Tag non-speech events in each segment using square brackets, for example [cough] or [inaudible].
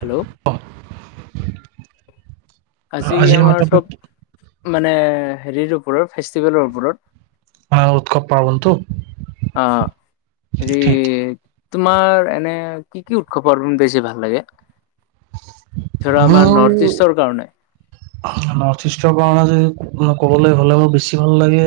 Hello [unintelligible] আজি আজিৰ মাত্ৰ আমাৰ তব মানে হেৰিৰ ওপৰত ফেষ্টিভেলৰ ওপৰত। অ উৎসৱ পাৰ্বণটো অ হেৰি ঠিক তোমাৰ এনে কি কি উৎসৱ পাৰ্বণ বেছি ভাল লাগে ধৰা আমাৰ নৰ্থ ইষ্টৰ কাৰণে [unintelligible] নৰ্থ ইষ্টৰ কাৰণে যদি কবলৈ হলে মোৰ বেছি ভাল লাগে।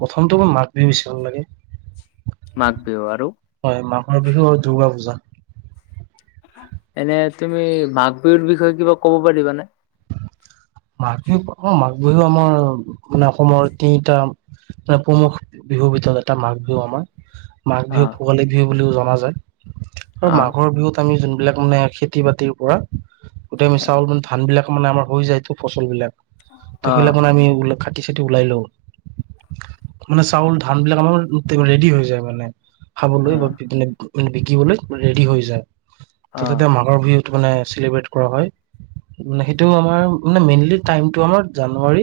প্ৰথমটো মোৰ মাঘ বিহু বেছি ভাল লাগে। মাঘ বিহু আৰু হয় মাঘৰ বিহু আৰু দুৰ্গা পূজা। এনে তুমি মাঘ বিহুৰ বিষয়ে কিবা ক'ব পাৰিবানে মাঘ বিহু অ মাঘ বিহু আমাৰ মানে অসমৰ তিনিটা মানে প্ৰমুখ বিহুৰ ভিতৰত এটা মাঘ বিহু আমাৰ। মাঘ অ বিহু ভোগালী বিহু বুলিও জনা যায়, আৰু অ মাঘৰ বিহুত আমি যোনবিলাক মানে খেতি বাতিৰ পৰা গোটেই আমি চাউল মানে ধান বিলাক মানে আমাৰ হৈ যায় ফচল বিলাক, ত অ সেইবিলাক মানে আমি খাটি চতি ওলাই লওঁ মানে চাউল ধান বিলাক আমাৰ ৰেডি হৈ যায় মানে। খাবলৈ অ বা মানে বিকিবলৈ ৰেডি হৈ যায়, ত অ তাতে মা মাঘৰ বিহুত মানে চেলিব্ৰেট কৰা হয়। মানে সেইটোও আমাৰ মানে মেইনলি টাইমটো আমাৰ জানুৱাৰী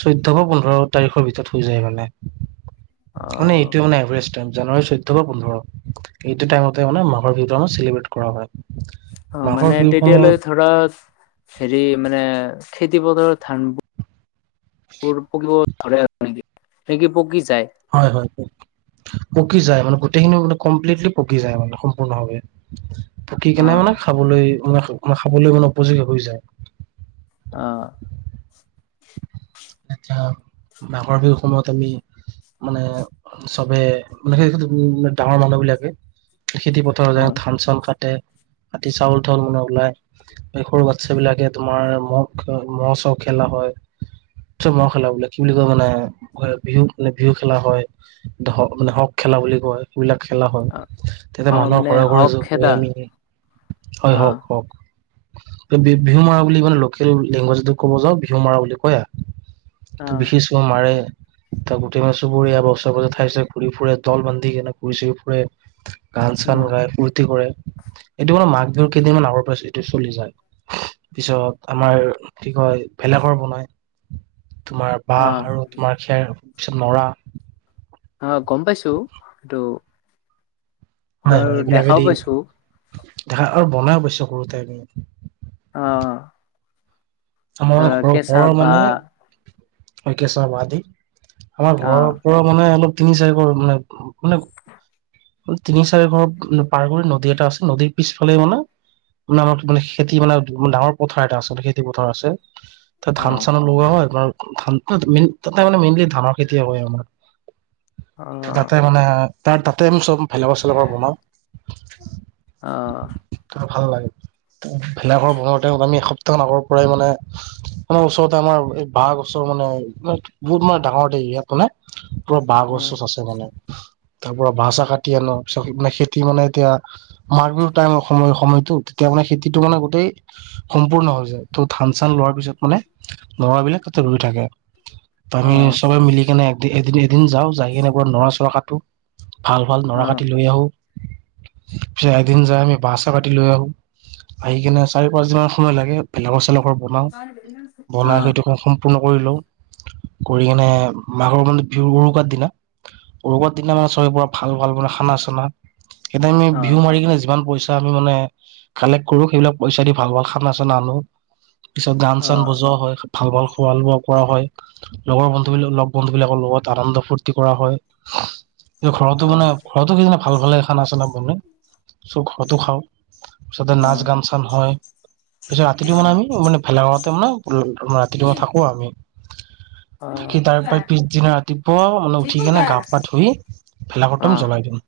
চৈধ্য বা পোন্ধৰ তাৰিখৰ ভিতৰত হৈ যায় মানে, মানে অ এইটো মানে এভাৰেজ টাইম, জানুৱাৰী চৈধ্য বা পোন্ধৰ। এইটো টাইমতে মানে মাহঘৰ বিহু চেলিব্ৰেট কৰা হয়। অ মাঘৰ মানে বিহুৰ তেতিয়ালৈ সময়ত ধৰা হেৰি মানে খেতি-পথাৰ ধানবোৰ [unintelligible] নেকি পকি যাই হয় হয় পকি যায় মানে গোটেইখিনি মানে কমপ্লিটলি পকি যায় মানে সম্পূৰ্ণভাৱে। পকি অ কেনে মানে খাবলৈ মানে খাবলৈ মানে উপযোগী হৈ যায়। আ। এতিয়া মাঘৰ বিহুৰ সময়ত আমি মানে চবে মান সেই ডাঙৰ মানুহ বিলাকে খেতি পথ অ ধান-চান কাটে, কাটি চাউল চাউল মানে ওলাই সৰু বাচ্ছা বিলাকে তোমাৰ মহ মহ-চহ খেলা হয়। ম খেলা বোলে কি বুলি কয় মানে বিহু মানে বিহু খেলা হয়। ধ মানে হক খেলা বুলি কয়। অ অ মানে হক খেদা [unintelligible] হয় অ হওক হওক। বিহু মাৰা বুলি মানে লোকেল লেংগুৱেজটো ক'ব যাওঁ বিহু মাৰা বুলি কয় আৰ। অ ত বিহু-চিহু মাৰে, ত গোটেই মানে চুবুৰীয়া ওচৰে পজৰে ঠাইছে ঘুৰি ফুৰে, দল বান্ধি কেনে ঘূৰি-চূৰি ফুৰে, উম গান-চান গাই, ফূৰ্তি কৰে। এইটো মানে মাঘ বিহুৰ কেইদিনমান আগৰ পিছত এইটো চলি যায়। পিছত অ আমাৰ কি কয় ভেলা ঘৰ বনাই। তোমাৰ বাহ অ আৰু তোমাৰ খেৰ পিছত নৰা অ গম পাইছো এইটো হয় হয় এইবিলাকেদি পাইছো ঘা আৰু বনাই পাইছো সৰুতে আমি। অ। আমাৰ ধৰা ঘৰৰ কেঁচা ঘৰৰ মানে বাঁহ কেচা বাহ দি আমাৰ অ ঘৰৰ ওপৰত মানে অলপ তিনি-চাৰি ঘৰ মানে মানে তিনি-চাৰি ঘৰ পাৰ কৰি নদী এটা আছে নদীৰ পিছফালে মানে মানে আমাৰ খেতি মানে ডাঙৰ পথাৰ এটা আছে খেতি প পথাৰ আছে, তাত অ ধান-চান‌ও লগোৱা হয় [unintelligible] তাতে মানে মেইনলি ধানৰ খেতিয় হয় আমাৰ, অ তাতে মানে তাৰ তাতে চব ভেলাঘৰ-চেলাঘৰ বনাওঁ। অ ভাল লাগে। ভেলাঘৰ বনাওঁতে আমি এসপ্তাহ আগৰ পৰাই মানে মানে ওচৰতে আমাৰ এই বাহ‌ গছৰ মানে বহুত মানে ডাঙৰ দৰি ইয়াত মানে পুৰা বাঁহ অ গছ চছ আছে মানে। তাৰ পৰা বাহ-চাহ কাটি আনোঁ, পিছত মানে খেতি মানে এতিয়া মাঘ বিহুৰ টাইমৰ সময় সময়তো, তেতিয়া মানে খেতিটো মানে গোটেই সম্পূৰ্ণ হৈ যায়। ত ধান-চান লোৱাৰ পিছত মানে ল'ৰা বিলাক তাতে ৰুই থাকে। অ অ আমি চবে মিলি কিনে এদিন এদিন যাওঁ, যায় কিনে পোৰা নৰা চৰা কাটো। ভাল ভাল নৰা কাটি লৈ আহোঁ, পিছে এদিন যায় আমি বাঁহ চাহ কাটি লৈ আহোঁ। আহি কিনে চাৰি পাঁচদিনমান সময় লাগে ভেলাঘৰ চেলাঘৰ বনাওঁ, অ অ বনাই সেইটো সম সম্পূৰ্ণ কৰি লওঁ, কৰি কিনে মাঘৰ মানে বিহুৰ উৰুকাৰ দিনা উৰুকাৰ দিনা মানে চবে পোৰা ভাল ভাল মানে খানা চানা, সেইদিনা আমি অ অ অ অ বিহু মাৰি কিনে যিমান পইচা আমি মানে কালেক্ট কৰোঁ, সেইবিলাক পইচা দি ভাল ভাল খান চানা আনো। পিছত গান চান বজোৱা হয়, ভাল ভাল খোৱা লোৱা কৰা হয়। লগৰ বন্ধুবিলাক লগ বন্ধু বিলাকৰ লগত আনন্দ ফূৰ্তি কৰা হয়। ঘৰতো মানে ঘৰতো সেইদিনা ভাল ভালে এ খান চানা বনাই, চ' ঘৰতো খাওঁ। তাৰপিছতে নাচ গান চান হয়, পিছত কিন্তু মানে আমি মানে ভেলাঘৰতে মানে ৰাতিটো মানে থাকোঁ আমি। থাকি তাৰপৰা পিছদিনা ৰাতিপুৱাও মানে উঠি কিনে গা পা ধুই ভেলাঘৰটো আমি জ্বলাই দিওঁ।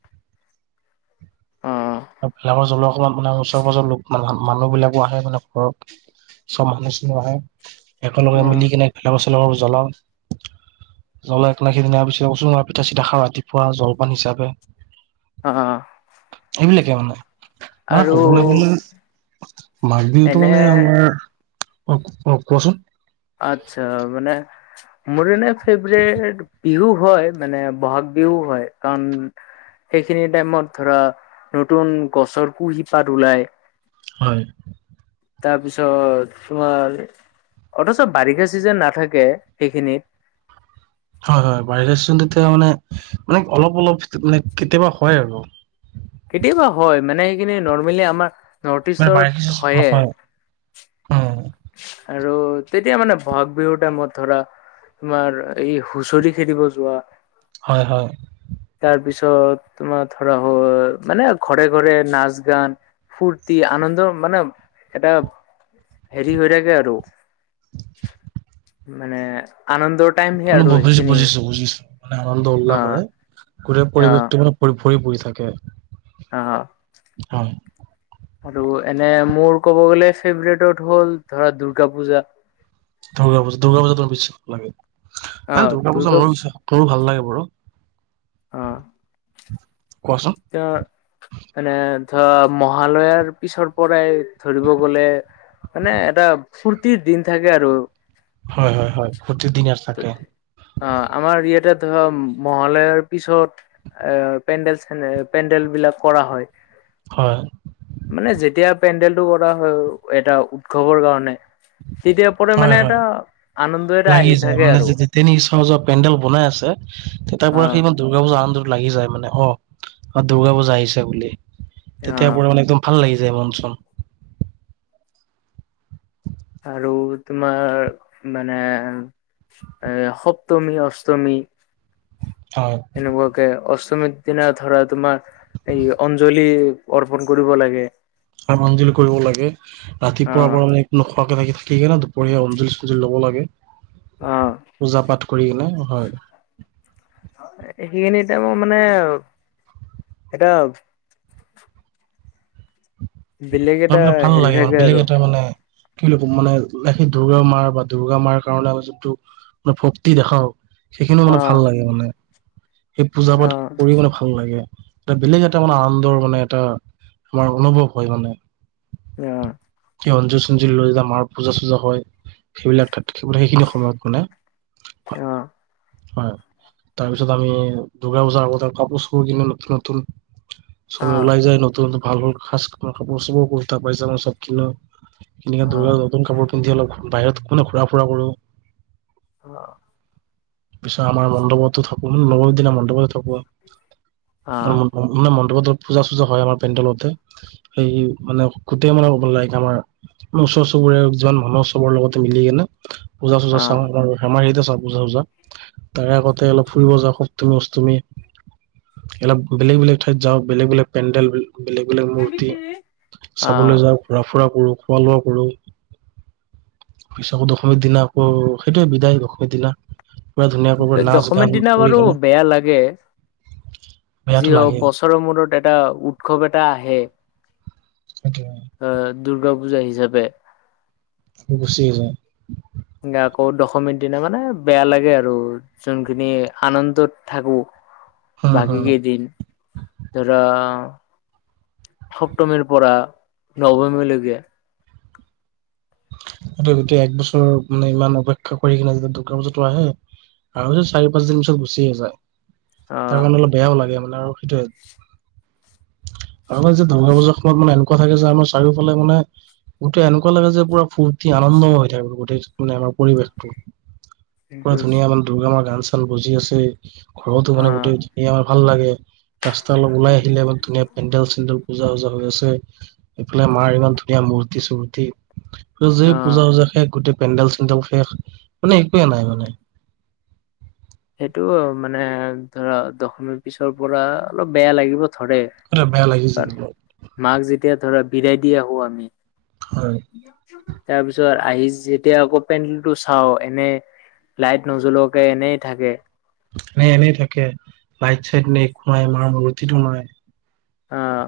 অ আৰু ভেলাঘৰ জ্বলোৱা সময়ত মানে ওচৰে পাজৰৰ লোক মানুহ বিলাকো আহে মানে। ধৰক চব মানুহ চানুহ আহে, অ অ একেলগে মিলি কিনে ভেলাঘৰ চেলাঘৰ জ্বলাওঁ। [inaudible] জ্বলাই থলাই সেইদিনা [unintelligible] পিঠা চিটা খাওঁ ৰাতিপুৱা জলপান হিচাপে। অহ। এইবিলাকে মানে, মানে আৰু কবলৈ গলে মাঘ বিহুত এনে মানে আমাৰ, অ অ কোৱাচোন। আচ্ছা মানে মোৰ এনে ফেভৰেট বিহু হয়, মানে বহাগ বিহু হয় কাৰণ সেইখিনি টাইমত ধৰা নতুন গছৰ কুহি পাত ওলাই। হয়। তাৰপিছত তোমাৰ, অথচ বাৰিষা চিজন নাথাকে সেইখিনিত। হয় হয় বাৰিষা চিজনটো তেতিয়া মানে মানে অলপ অলপ মানে কেতিয়াবা হয় আৰু। কেতিয়াবা হয়, মানে সেইখিনি নৰ্মেলি আমাৰ নৰ্থ মানে বাৰিষা ইষ্টত হয়ে। নহয় উম আৰু তেতিয়া মানে বহাগ বিহুৰ টাইমত ধৰা তোমাৰ এই হুঁচৰি খেদিব যোৱা হয় হয়। তাৰপিছত তোমাৰ ধৰা হ'ল মানে ঘৰে ঘৰে নাচ গান ফূৰ্তি আনন্দ মানে এটা হেৰি হৈ থাকে আৰু মানে আনন্দৰ টাইম সেই আৰু বুজিছোঁ সেইখিনি বুজিছোঁ বুজিছোঁ মানে আনন্দ উল্লাহ অ কৰে। গোটেই অ পৰিৱেশটো মানে ভৰি পৰি থাকে। অঁ। হয়। আৰু এনে মোৰ ক'ব গ'লে ফেভৰেটত হ'ল ধৰা দূৰ্গা পূজা। দুৰ্গা পূজা, দুৰ্গা পূজাটো মোৰ [unintelligible] লাগে। এ দুৰ্গা পূজা মোৰো [unintelligible] মোৰো ভাল লাগে বাৰু। অঁ। কোৱাচোন। এয়া মানে ধৰা মহালয়াৰ পিছৰ পৰাই ধৰিব গলে মানে এটা ফূৰ্তিৰ দিন থাকে আৰু। হয়, হয়, হয়, প্ৰতিদিন আছ অ', আমাৰ ইয়াতে ধৰা মহালয়াৰ পিছত এ পেণ্ডেল চে পেণ্ডেলবিলাক কৰা হয়। হয়। মানে যেতিয়া পেণ্ডেলটো কৰা হয় এটা উৎসৱৰ কাৰণে। তেতিয়াৰ পৰা হয় মানে হয় এটা আনন্দ এটা লাগি আহি যায় থাকে মানে আৰু [unintelligible] পেণ্ডেল বনাই আছে তেতিয়াৰ পৰা সি অ', দূৰ্গা পুজা আনন্দটো লাগি যায় মানে অ', আ দুৰ্গা পূজা আহিছে বুলি, তেতিয়া অ', পুৰা মানে একদম ভাল লাগি যায় মন চন। আৰু তোমাৰ মানে এ সপ্তমী, অষ্টমী হয়। এনেকুৱাকে অষ্টমীৰ দিনা ধৰা তোমাৰ এই অঞ্জলি অৰ্পন কৰিব লাগে। স আঞ্জলি কৰিব লাগে ৰাতিপুৱা অ', বাৰু মানে নোখোৱাকে থাকি ন বঢ়িয়া অঞ্জুলি চঞ্জুলি ল'ব লাগে, অ', পূজা-পাঠ কৰি কিনে, হয়। সেইখিনি এতিয়া মই মানে এটা বেলেগ এটা [unintelligible] ভাল হেৰি লাগে মানে থাকে বেলেগ আৰু এটা মানে কি বুলি কম মানে সেই দূৰ্গা মাৰ বা দূৰ্গা মাৰ কাৰণে যোনটো মানে ভক্তি দেখাও সেইখিনিও মানে ভাল অ', লাগে মানে সেই পূজা পাঠ অ', কৰি মানে ভাল ভাল লাগে, এ বেলেগ এটা মানে আনন্দৰ মানে এটা তোমাৰ অনুভৱ হয় মানে। অ'। কি অঞ্জুৰ চ্জিৰ লৈ জতিয়া মাৰ পূজা চূজা হৈ। সেইবিলাক থাতখে সেইখিনি সময়ত মানে, হয়। অ', হয়, তাৰপিছত আমি দূৰ্গা পূজাৰ আগতে কাপোৰ চাপোৰ কিনো নতুন নতুন। চবে অ', ওলাই যায় নতুন নতন ভাল ভাল খাজ কাপোৰ চাপুৰ, কুৰ্তা পাইজামা চব কিনো। এনে দূৰ্গা অ', নতুন কাপোৰ পিন্ধি অলপ বাহিৰত কোনে ঘূৰা ফুৰা কৰোঁ। অ'। পিছত আমাৰ মণ্ডপতো থাকোঁ নৱমীৰ দিনা মণ্ডপতে থাকো। অ', মানে মণ্ডপত পূজা চূজা হয় আমাৰ পেণ্ডলতে। সেই মানে গোটেই মানে ক লাগক আমাৰ ওচৰ চুবুৰীৰে যিমান মানুহ চবৰ লগতে মিলি কনে পূজা চূজা অ', চাওঁ। আমাৰ ইতে চাওঁ পূজা চুজা তাৰে আগতে অলপ ফুৰিব যাওঁ সপ্তমী, অষ্টমী। এলপ বেলেগ বেলেগ ঠাইত যাওঁ, বেলেগ বেলেগ পেণ্ডেল বেলেগ বেলেগ মূৰ্তি অ', চাবলৈ যাওঁ, ঘূৰা-ফুৰা কৰোঁ, খোৱা লোৱা কৰোঁ। দশমীৰ দিনা আকৌ সেইটোৱে বিদায় দশমীৰ দিনা। পুৰা ধুনীয়াকৈ এ নাচ দশমী গান দিনা কৰি বাৰু কেনে বেয়া লাগে বেয়াটো যি হওঁক লাগে কচ বছৰৰ মূৰত এটা উৎসৱ এটা আহে। [unintelligible] অহ, দূৰ্গা পূজা হিচাপে। গুচিয়ে যায়। আকৌ দশমীৰ দিনা মানে বেয়া লাগে আৰু। যোনখিনি আনন্দত থাকো হম বাকী হম কেইদিন। ধৰা সপ্তমীৰ পৰা নৱমীলৈকে। সেইটো গোটেই এক বছৰ মানে ইমান অপেক্ষা কৰি কিনে যিটো দুৰ্গা পূজাটো আহে। আৰু যে চাৰি পাঁচ দিন পিছত গুচিয়ে যায় তাৰ অ', কাৰণে অলপ বেয়াও লাগে মানে আৰু। সেইটোৱে আমাৰ যে দুৰ্গা পূজাৰ সময়ত মানে এনেকুৱা থাকে যে আমাৰ চাৰিওফালে মানে গোটেই এনেকুৱা লাগে যে পুৰা ফূৰ্তি আনন্দম হৈ থাকিব গোটেই মানে আমাৰ পৰিৱেশটো পুৰা ধুনীয়া ইমান দুৰ্গামাৰ গান চান বজি আছে ঘৰতো মানে অ', গোটেই [unintelligible] আমাৰ ভাল লাগে। ৰাস্তা অলপ ওল আহিলে মানে ধুনীয়া পেণ্ডেল চেণ্ডেল পূজা ওজা হৈ আছে এইফালে মাৰ ইমান ধুনীয়া মূৰ্তি চূৰ্তি আৰু যে এই অ', পূজা পূজা শেষ গোটেই পেণ্ডেল চেডেল শেষ মানে একোৱে নাই মানে। সেইটো মানে ধৰা দশমীৰ পিছৰ পৰা অলপ বেয়া লাগিব ধৰে। সেইটোৱে বেয়া লাগি যায় কাৰণ অলপ মাক যেতিয়া ধৰা বিৰাই দি আহো আমি হয়। তাৰ পিছত আহি যেতিয়া আকৌ পেণ্ডেল টো চাও এনে লাইট নজলোৱাকে এনেই থাকে। নে এনেই থাকে লাইট চাইড নে একো নাই মাৰ মুৰ্তি টো নাই। আহ।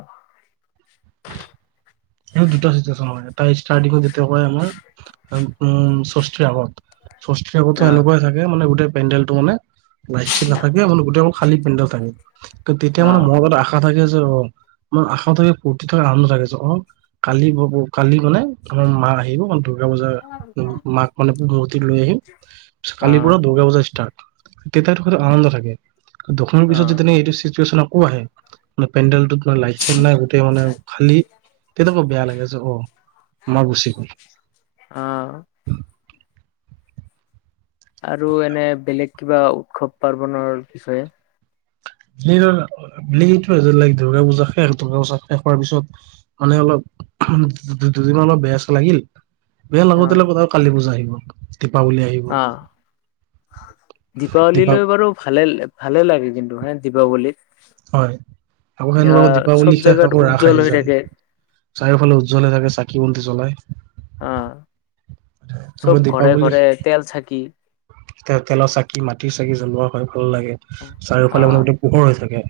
এই দুটা চিচুৱেচন হয় এটা ষ্টাৰ্টিংত যেতিয়া হয় আমাৰ উম ষষ্ঠীৰ আগত। ষষ্ঠিৰ আগতো অ', এনেকুৱাই থাকে মানে গোট পণ্ডেলটো মানে লাইট ছাইট নাথাকে মানে গোটেই খালী পেণ্ডেল থাকে ত তেতিয়া মানে অ', [unintelligible] আ আশা থাকে যে অ মনত আশা থাকে ফূৰ্তি থকা আনন্দ থাকে যে অ'। কালি কালি মানে আমাৰ মা আহিব অন্ত দুৰ্গা বজাৰ মাক মানে মূৰ্তি লৈ আহিম কালিৰ অ', পৰা দুৰ্গা পূজা ষ্টাৰ্ট। তেতিয়া থকাটো আনন্দ থাকে দশমিৰ পিছত অ'। যেতিয়ানে এইটো ছিকুৱেন্স আকৌ আহে মানে পেণ্ডেলটোত মানে লাইট চাই নাই গোটেই মানে খালী তেতিয়া বৰ বেয়া লাগেছে অ মা গুচি গল। অ'। আৰু এনে বেলেগ কিবা উৎসৱ পাৰ্বনৰৰ বিষয়ে। [unintelligible] দুৰ্গা পূজা শেষ দুৰ্গা পূজা শেষ হোৱাৰ পিছত মানে অলপ দুদিন অলপ বেয়া চেয়া লাগিল বেয়া অ লাগোতে লাগো আও কালি পূজা আহিব দীপাৱলী আহি গ'ল অ দীপাৱলী দীপা লৈ বাৰু ভালে। ভালে লাগে কিন্তু হে দীপৱলীত। হয় আকৌ সেনেকুৱা আকৌ দীপাৱলী শেষ জেগাত আকৌ ৰাস উজ্জ্বল আহি হৈ যায়। থাকে চাৰিওফালে উজ্জ্বল হৈ থাকে চাকি বন্তি চলাই। অহ চব ঘৰে দীপাৱলী ঘৰে তেল চাকি। তে তেলৰ চাকি মাটিৰ চাকি জ্বলোৱা হয় ভাল লাগে চাৰিওফালে মানে অ গোটেই পোহৰ হৈ থাকে।